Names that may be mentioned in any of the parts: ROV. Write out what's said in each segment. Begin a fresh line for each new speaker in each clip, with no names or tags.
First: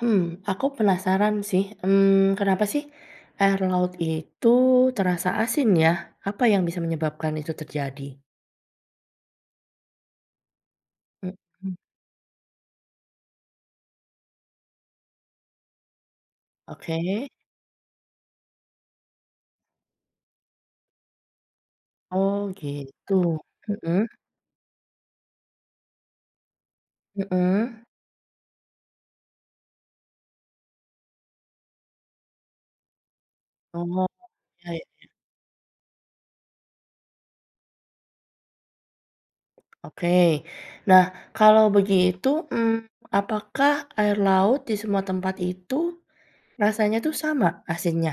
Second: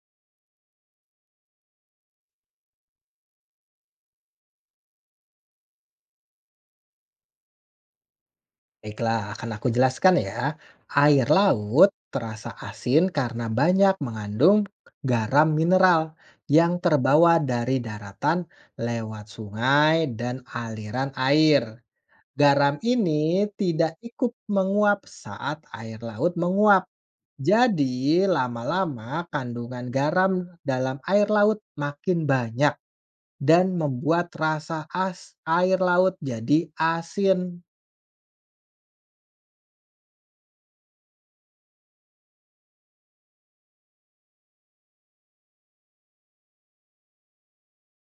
Hmm, aku penasaran sih, kenapa sih air laut itu terasa asin ya? Apa yang bisa menyebabkan itu terjadi?
Baiklah, akan aku jelaskan ya. Air
Mhm,
laut terasa asin karena banyak mengandung garam mineral yang
oke.
terbawa dari daratan lewat sungai dan aliran air.
Oh
Garam
gitu,
ini tidak
mhm
ikut menguap saat air laut menguap.
mhm.
Jadi, lama-lama kandungan garam dalam air laut makin banyak dan
Oh,
membuat
ya ya,
rasa as air laut jadi asin.
oke. Nah, kalau begitu, mmm, apakah air laut di semua tempat itu rasanya tuh sama asinnya?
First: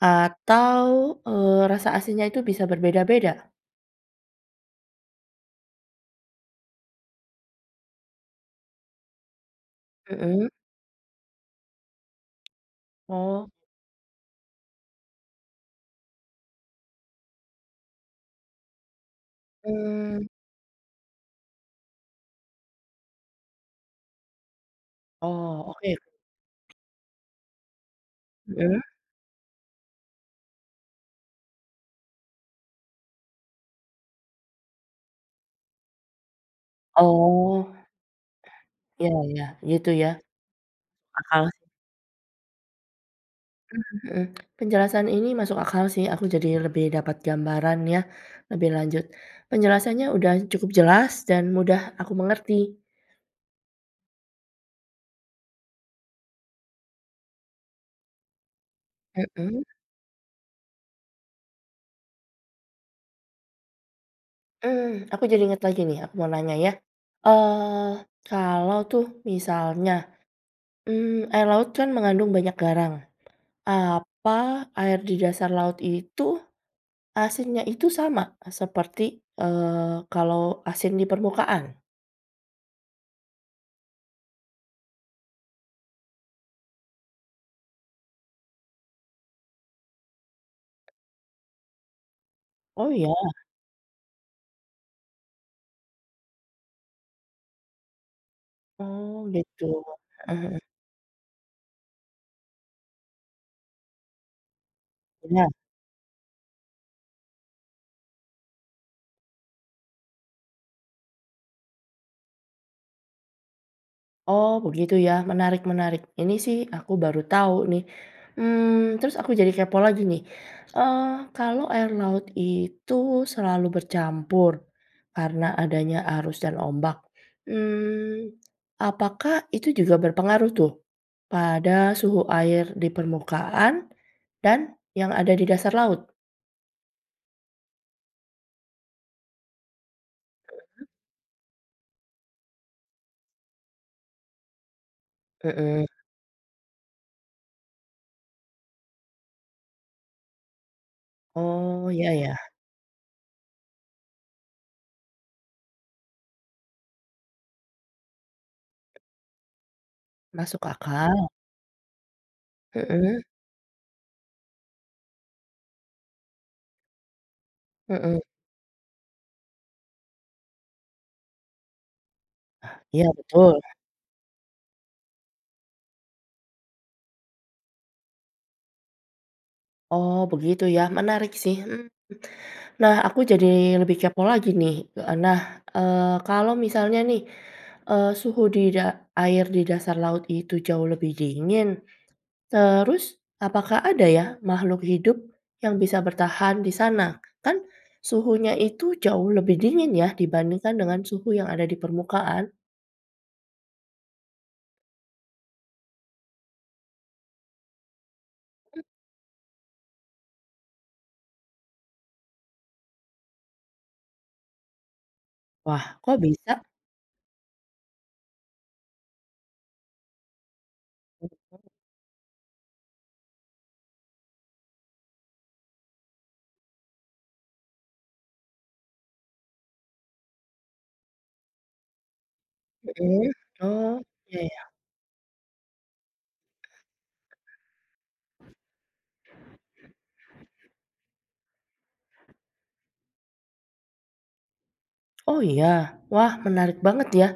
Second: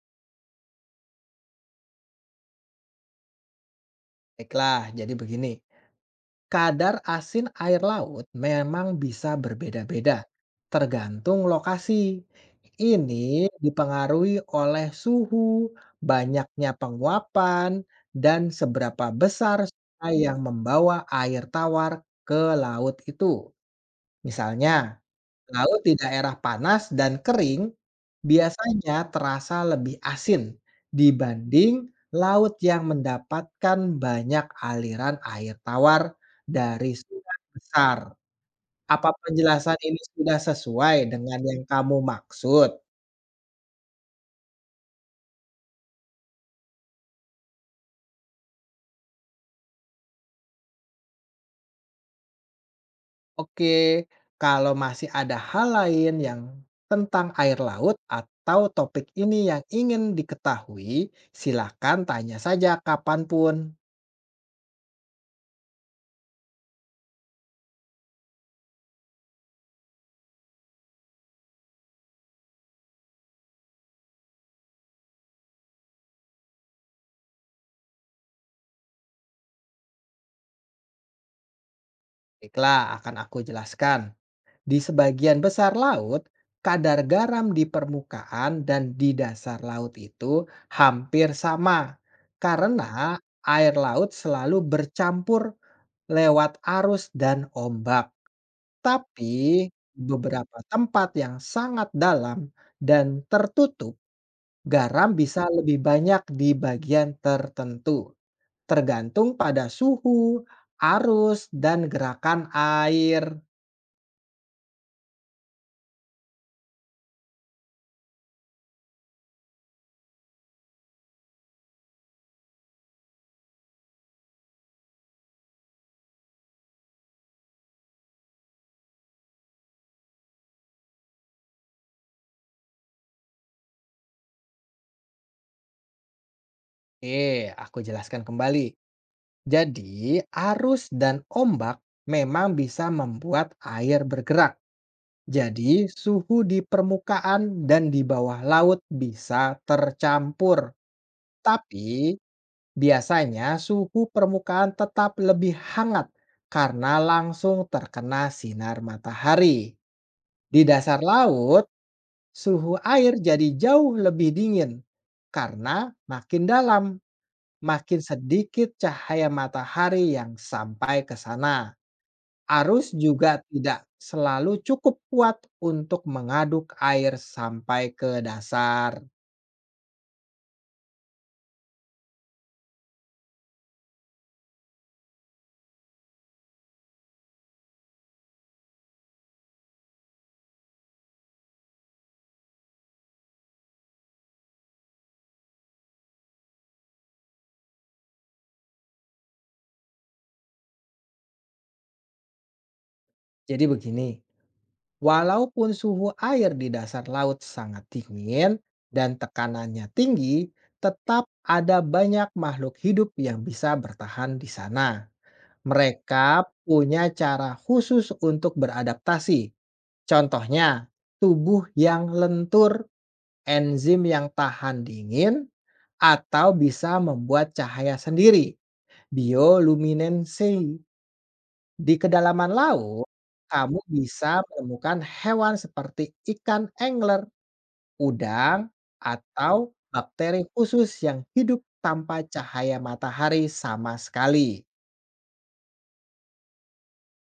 Atau, rasa asinnya itu bisa berbeda-beda?
Baiklah, jadi begini. Kadar asin air laut memang bisa berbeda-beda,
Mhm.
tergantung lokasi. Ini
Oh,
dipengaruhi oleh suhu, banyaknya penguapan, dan seberapa besar sungai
mmm,
yang membawa air tawar ke laut itu. Misalnya,
oh
laut di
oke,
daerah panas dan kering
mhm.
biasanya terasa lebih asin dibanding laut yang mendapatkan banyak aliran air tawar dari sungai
Oh,
besar. Apa
ya ya,
penjelasan
gitu
ini
ya,
sudah sesuai dengan
akal
yang
sih.
kamu maksud?
Mhm mhm. Penjelasan ini masuk akal sih, aku jadi lebih dapat gambaran ya, lebih lanjut. Penjelasannya udah cukup jelas dan mudah aku mengerti.
Oke, kalau masih ada hal lain yang tentang air laut atau topik ini yang
Mhm,
ingin diketahui, silakan tanya saja kapanpun.
aku jadi inget lagi nih, aku mau nanya ya, eee, kalau tuh misalnya, air laut kan mengandung banyak garang, apa air di dasar laut itu asinnya itu sama seperti, kalau asin di permukaan?
Baiklah, akan aku jelaskan. Di sebagian besar laut, kadar garam di permukaan dan di dasar laut itu hampir sama karena
Oh, ya?
air laut selalu bercampur lewat arus dan ombak.
Oh
Tapi
gitu, heeh
beberapa
heeh,
tempat yang sangat dalam dan tertutup, garam bisa
iya.
lebih banyak di bagian tertentu, tergantung pada suhu, arus, dan gerakan air.
Oh begitu ya, menarik menarik. Ini sih aku baru tahu nih, terus aku jadi kepo lagi nih. Eh, kalau air laut itu selalu bercampur karena adanya arus dan ombak, mmm, apakah itu juga berpengaruh tuh pada suhu air di permukaan dan yang ada di dasar laut?
Eh, aku jelaskan kembali. Jadi, arus dan ombak memang bisa membuat air bergerak.
Mhm.
Jadi, suhu di permukaan dan di bawah laut bisa tercampur.
Oh, ya
Tapi,
ya,
biasanya suhu permukaan tetap lebih hangat karena langsung terkena sinar matahari.
masuk
Di dasar
akal.
laut, suhu air
Mhm
jadi jauh lebih dingin karena makin dalam, makin
mhm.
sedikit cahaya matahari yang sampai ke sana. Arus
Iya
juga
betul.
tidak selalu cukup kuat untuk mengaduk air sampai ke dasar.
Oh, begitu ya, menarik sih, Nah, aku jadi lebih kepo lagi nih, eh, nah, kalau misalnya nih, suhu di da air di dasar laut itu jauh lebih dingin, terus apakah ada ya makhluk hidup yang bisa bertahan di sana? Kan suhunya itu jauh lebih dingin ya dibandingkan dengan suhu yang ada di permukaan.
Jadi begini, walaupun suhu air di dasar laut sangat dingin dan tekanannya tinggi, tetap ada banyak makhluk hidup yang bisa bertahan di sana.
Wah, kok
Mereka
bisa?
punya cara khusus untuk beradaptasi. Contohnya, tubuh yang lentur, enzim yang tahan dingin, atau bisa membuat cahaya sendiri bioluminescensi. Di kedalaman laut,
Mhm,
kamu
oh,
bisa
iya ya.
menemukan hewan seperti ikan angler, udang, atau bakteri khusus yang hidup tanpa cahaya matahari sama sekali.
Oh, iya? Wah, menarik banget ya.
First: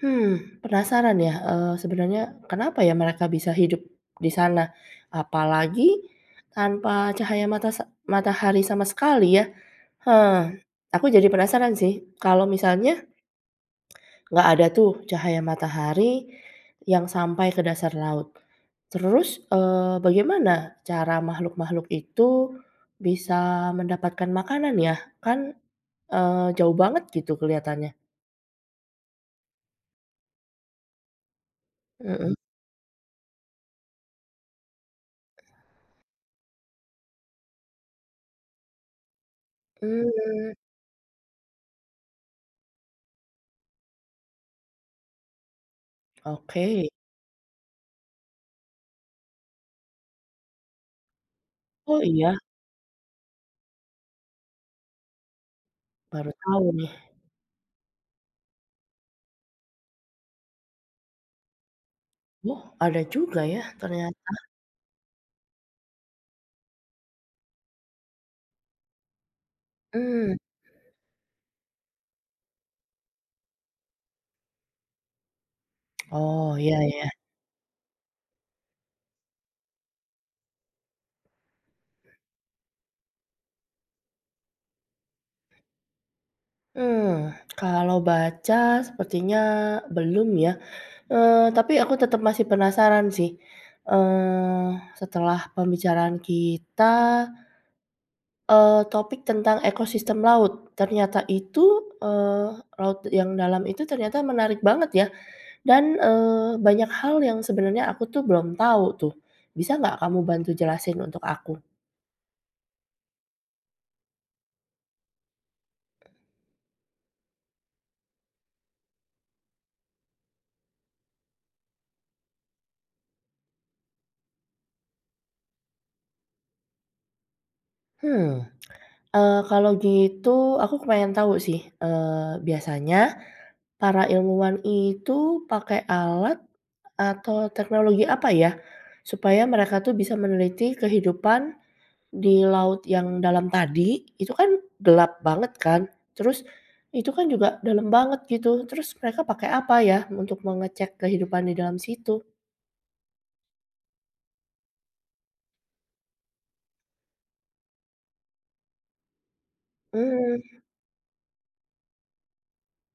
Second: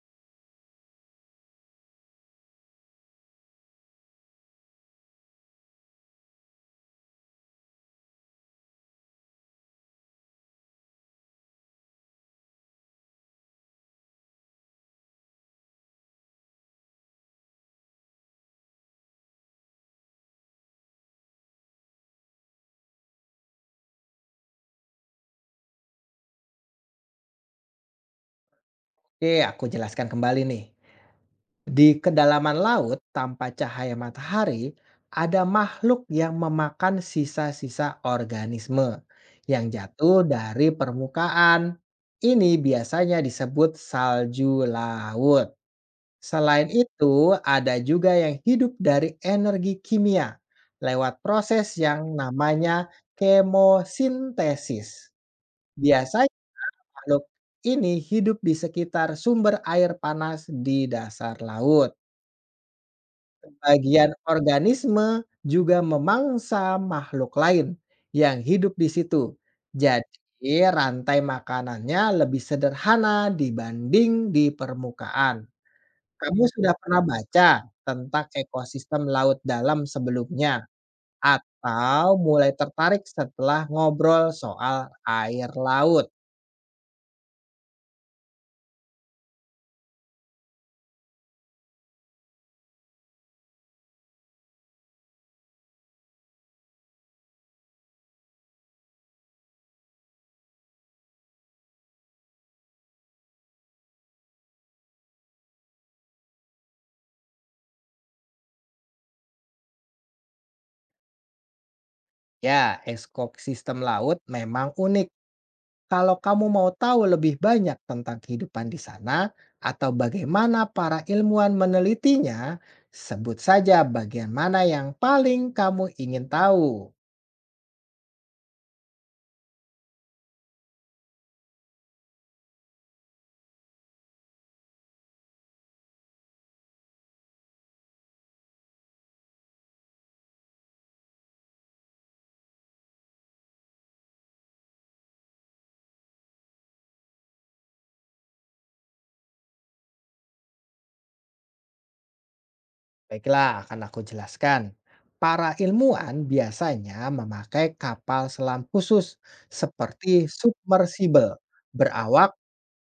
Hmm, penasaran ya, sebenarnya kenapa ya mereka bisa hidup di sana? Apalagi tanpa cahaya mata matahari sama sekali ya. Hah, aku jadi penasaran sih, kalau misalnya nggak ada tuh cahaya matahari yang sampai ke dasar laut. Terus, bagaimana cara makhluk-makhluk itu bisa mendapatkan makanan ya? Kan, jauh banget gitu kelihatannya.
Oke, aku jelaskan kembali nih. Di
Mhm.
kedalaman laut tanpa cahaya matahari, ada makhluk yang memakan sisa-sisa organisme yang jatuh
Mmm,
dari permukaan. Ini biasanya disebut salju laut.
oke.
Selain itu, ada juga yang hidup dari energi kimia lewat proses
Oh,
yang
iya?
namanya kemosintesis.
Baru
Biasanya
tahu nih.
makhluk ini hidup di sekitar sumber air panas di dasar laut.
Oh, ada juga ya
Bagian
ternyata.
organisme juga memangsa makhluk lain yang hidup di situ.
Mmm,
Jadi, rantai makanannya lebih sederhana dibanding di permukaan. Kamu
oh,
sudah
iya
pernah
ya.
baca tentang ekosistem laut dalam sebelumnya atau mulai tertarik setelah ngobrol soal air laut?
Mmm, kalau baca sepertinya belum ya, tapi aku tetap masih penasaran sih, eee, setelah pembicaraan kita, topik tentang ekosistem laut, ternyata itu, eee, laut yang dalam itu ternyata menarik banget ya dan, banyak hal yang sebenarnya aku tuh belum tahu tuh. Bisa nggak kamu bantu jelasin untuk aku?
Ya, ekosistem laut memang unik. Kalau kamu mau tahu lebih banyak tentang kehidupan di sana atau bagaimana para ilmuwan menelitinya, sebut saja bagian mana yang paling kamu ingin tahu.
Hmm. Kalau gitu aku kepengen tahu sih, biasanya para ilmuwan itu pakai alat atau teknologi apa ya, supaya mereka tuh bisa meneliti kehidupan di laut yang dalam tadi, itu kan gelap banget kan, terus itu kan juga dalam banget gitu, terus mereka pakai apa ya untuk mengecek kehidupan di dalam situ?
Baiklah, akan aku jelaskan. Para ilmuwan biasanya memakai kapal selam khusus seperti
Mmm,
submersible, berawak,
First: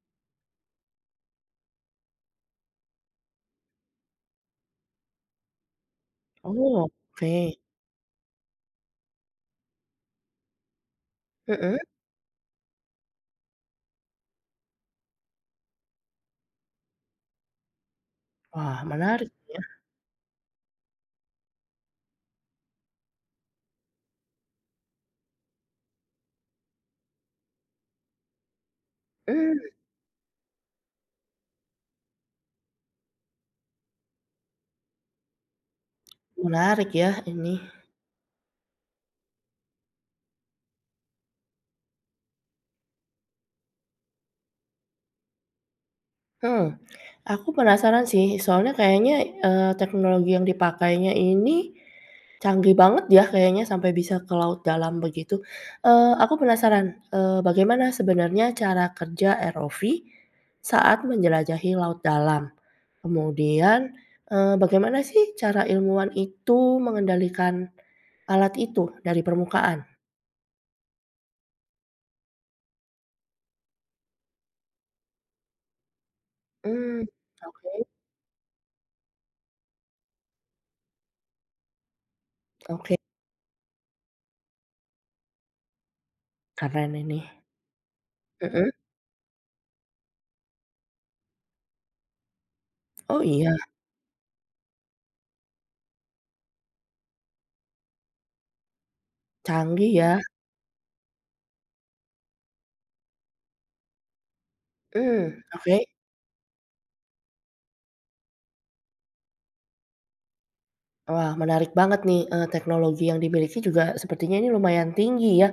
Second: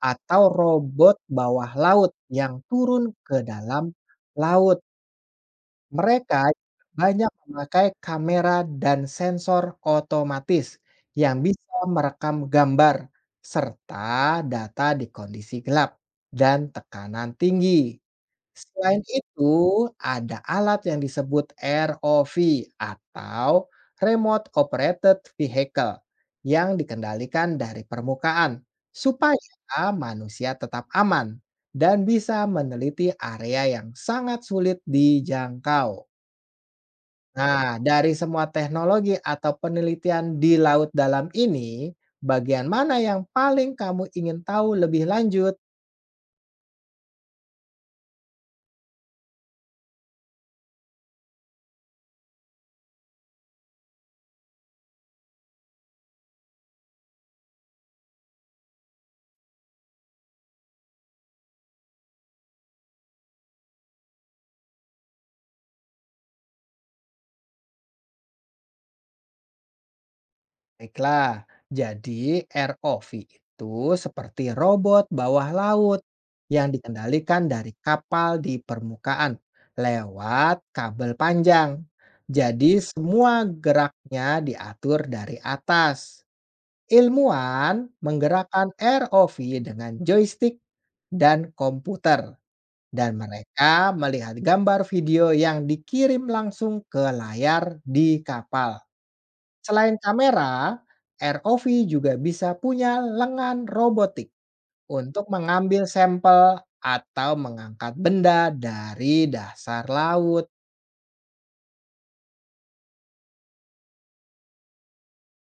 atau robot bawah laut yang turun ke dalam laut. Mereka
oh,
banyak
oke,
memakai kamera dan sensor otomatis yang bisa
mhm,
merekam gambar serta data di kondisi gelap dan tekanan tinggi.
wah
Selain
menarik ya,
itu, ada alat yang disebut ROV atau Remote Operated Vehicle yang dikendalikan dari permukaan supaya
mmm,
manusia tetap aman dan bisa meneliti area yang sangat sulit dijangkau.
menarik ya ini.
Nah, dari semua teknologi atau penelitian di laut dalam ini, bagian mana yang paling kamu ingin tahu lebih lanjut?
Hmm, aku penasaran sih, soalnya kayaknya, teknologi yang dipakainya ini canggih banget ya kayaknya sampai bisa ke laut dalam begitu. Aku penasaran, bagaimana sebenarnya cara kerja ROV saat menjelajahi laut dalam? Kemudian, bagaimana sih cara ilmuwan itu mengendalikan alat itu dari permukaan?
Baiklah, jadi ROV itu seperti robot bawah laut yang
Hmm,
dikendalikan dari
oke
kapal di permukaan lewat kabel panjang. Jadi
oke,
semua geraknya diatur dari atas.
keren ini.
Ilmuwan menggerakkan
Mhm.
ROV dengan joystick dan komputer. Dan
Oh iya,
mereka melihat gambar video yang dikirim langsung ke layar di kapal.
canggih
Selain
ya.
kamera, ROV juga bisa punya lengan robotik untuk
Hmm,
mengambil
oke.
sampel atau mengangkat benda dari dasar laut.
Wah, menarik banget nih, teknologi yang dimiliki juga sepertinya ini lumayan tinggi ya.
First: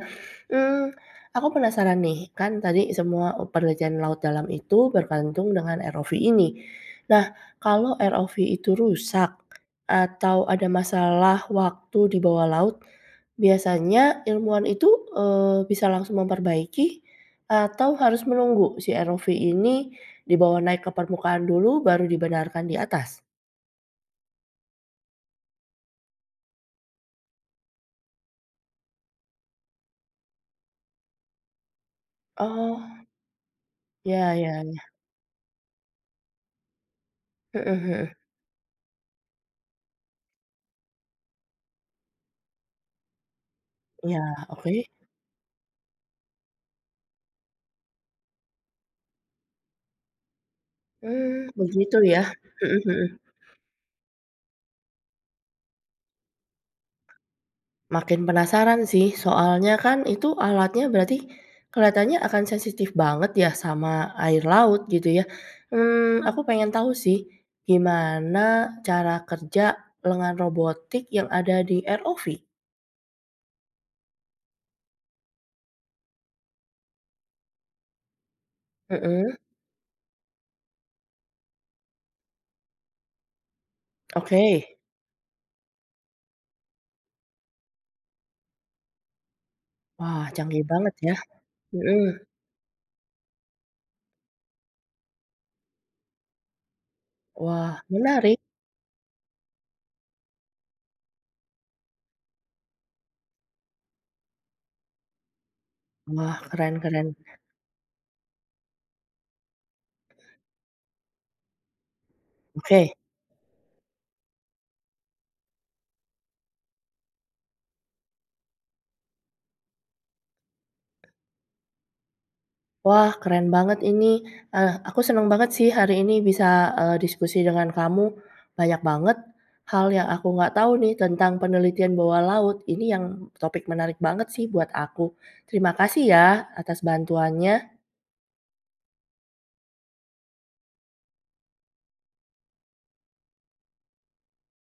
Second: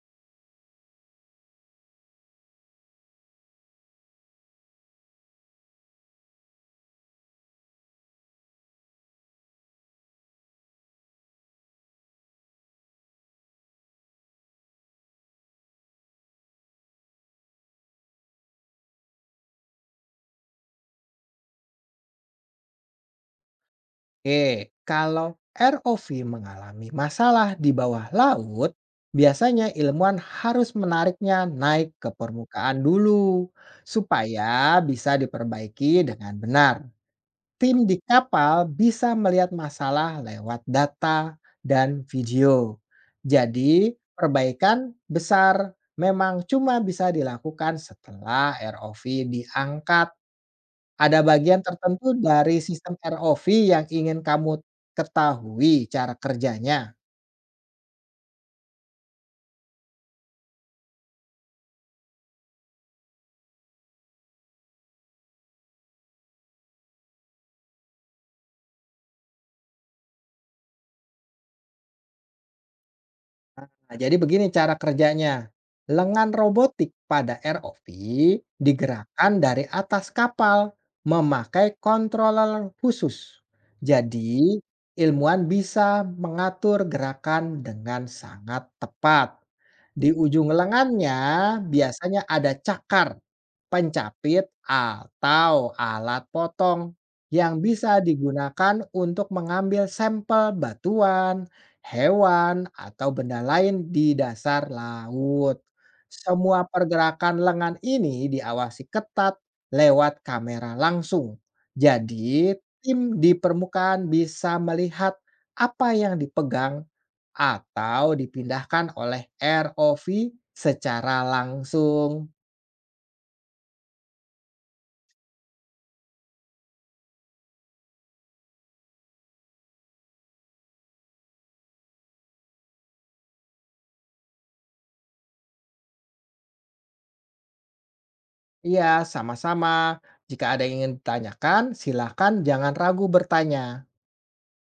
Hmm, aku penasaran nih, kan tadi semua penelitian laut dalam itu bergantung dengan ROV ini. Nah, kalau ROV itu rusak atau ada masalah waktu di bawah laut, biasanya ilmuwan itu, bisa langsung memperbaiki atau harus menunggu si ROV ini dibawa naik ke permukaan dulu baru dibenarkan di atas?
Oke, kalau ROV mengalami masalah di bawah laut, biasanya ilmuwan harus menariknya naik ke permukaan
Oh,
dulu
ya ya.
supaya bisa diperbaiki dengan benar.
Mhm
Tim di
mhm.
kapal bisa melihat masalah lewat data dan video. Jadi,
Iya, oke.
perbaikan besar memang cuma bisa dilakukan setelah ROV diangkat. Ada
Mmm,
bagian
begitu
tertentu
ya?
dari
Mhm
sistem
mhm.
ROV yang ingin kamu ketahui cara kerjanya?
Makin penasaran sih, soalnya kan itu alatnya berarti kelihatannya akan sensitif banget ya sama air laut gitu ya. Mmm, aku pengen tahu sih, gimana cara kerja lengan robotik yang ada di ROV?
Nah, jadi begini cara kerjanya. Lengan robotik pada ROV
Mhm,
digerakkan dari atas kapal memakai controller khusus. Jadi,
oke.
ilmuwan bisa mengatur gerakan dengan sangat tepat. Di
Wah,
ujung
canggih banget ya.
lengannya biasanya
Mhm.
ada cakar, pencapit, atau alat potong yang
Wah,
bisa
menarik.
digunakan untuk mengambil sampel batuan, hewan, atau benda lain di dasar laut.
Wah,
Semua
keren keren.
pergerakan lengan ini diawasi ketat lewat kamera langsung. Jadi,
Oke.
tim di permukaan bisa melihat apa yang dipegang atau dipindahkan oleh ROV secara langsung.
Wah, keren banget ini, aku senang banget sih hari ini bisa, diskusi dengan kamu. Banyak banget hal yang aku nggak tahu nih tentang penelitian bawah laut. Ini yang topik menarik banget sih buat aku. Terima kasih ya atas bantuannya.
Iya, sama-sama. Jika ada yang ingin ditanyakan, silakan jangan ragu bertanya.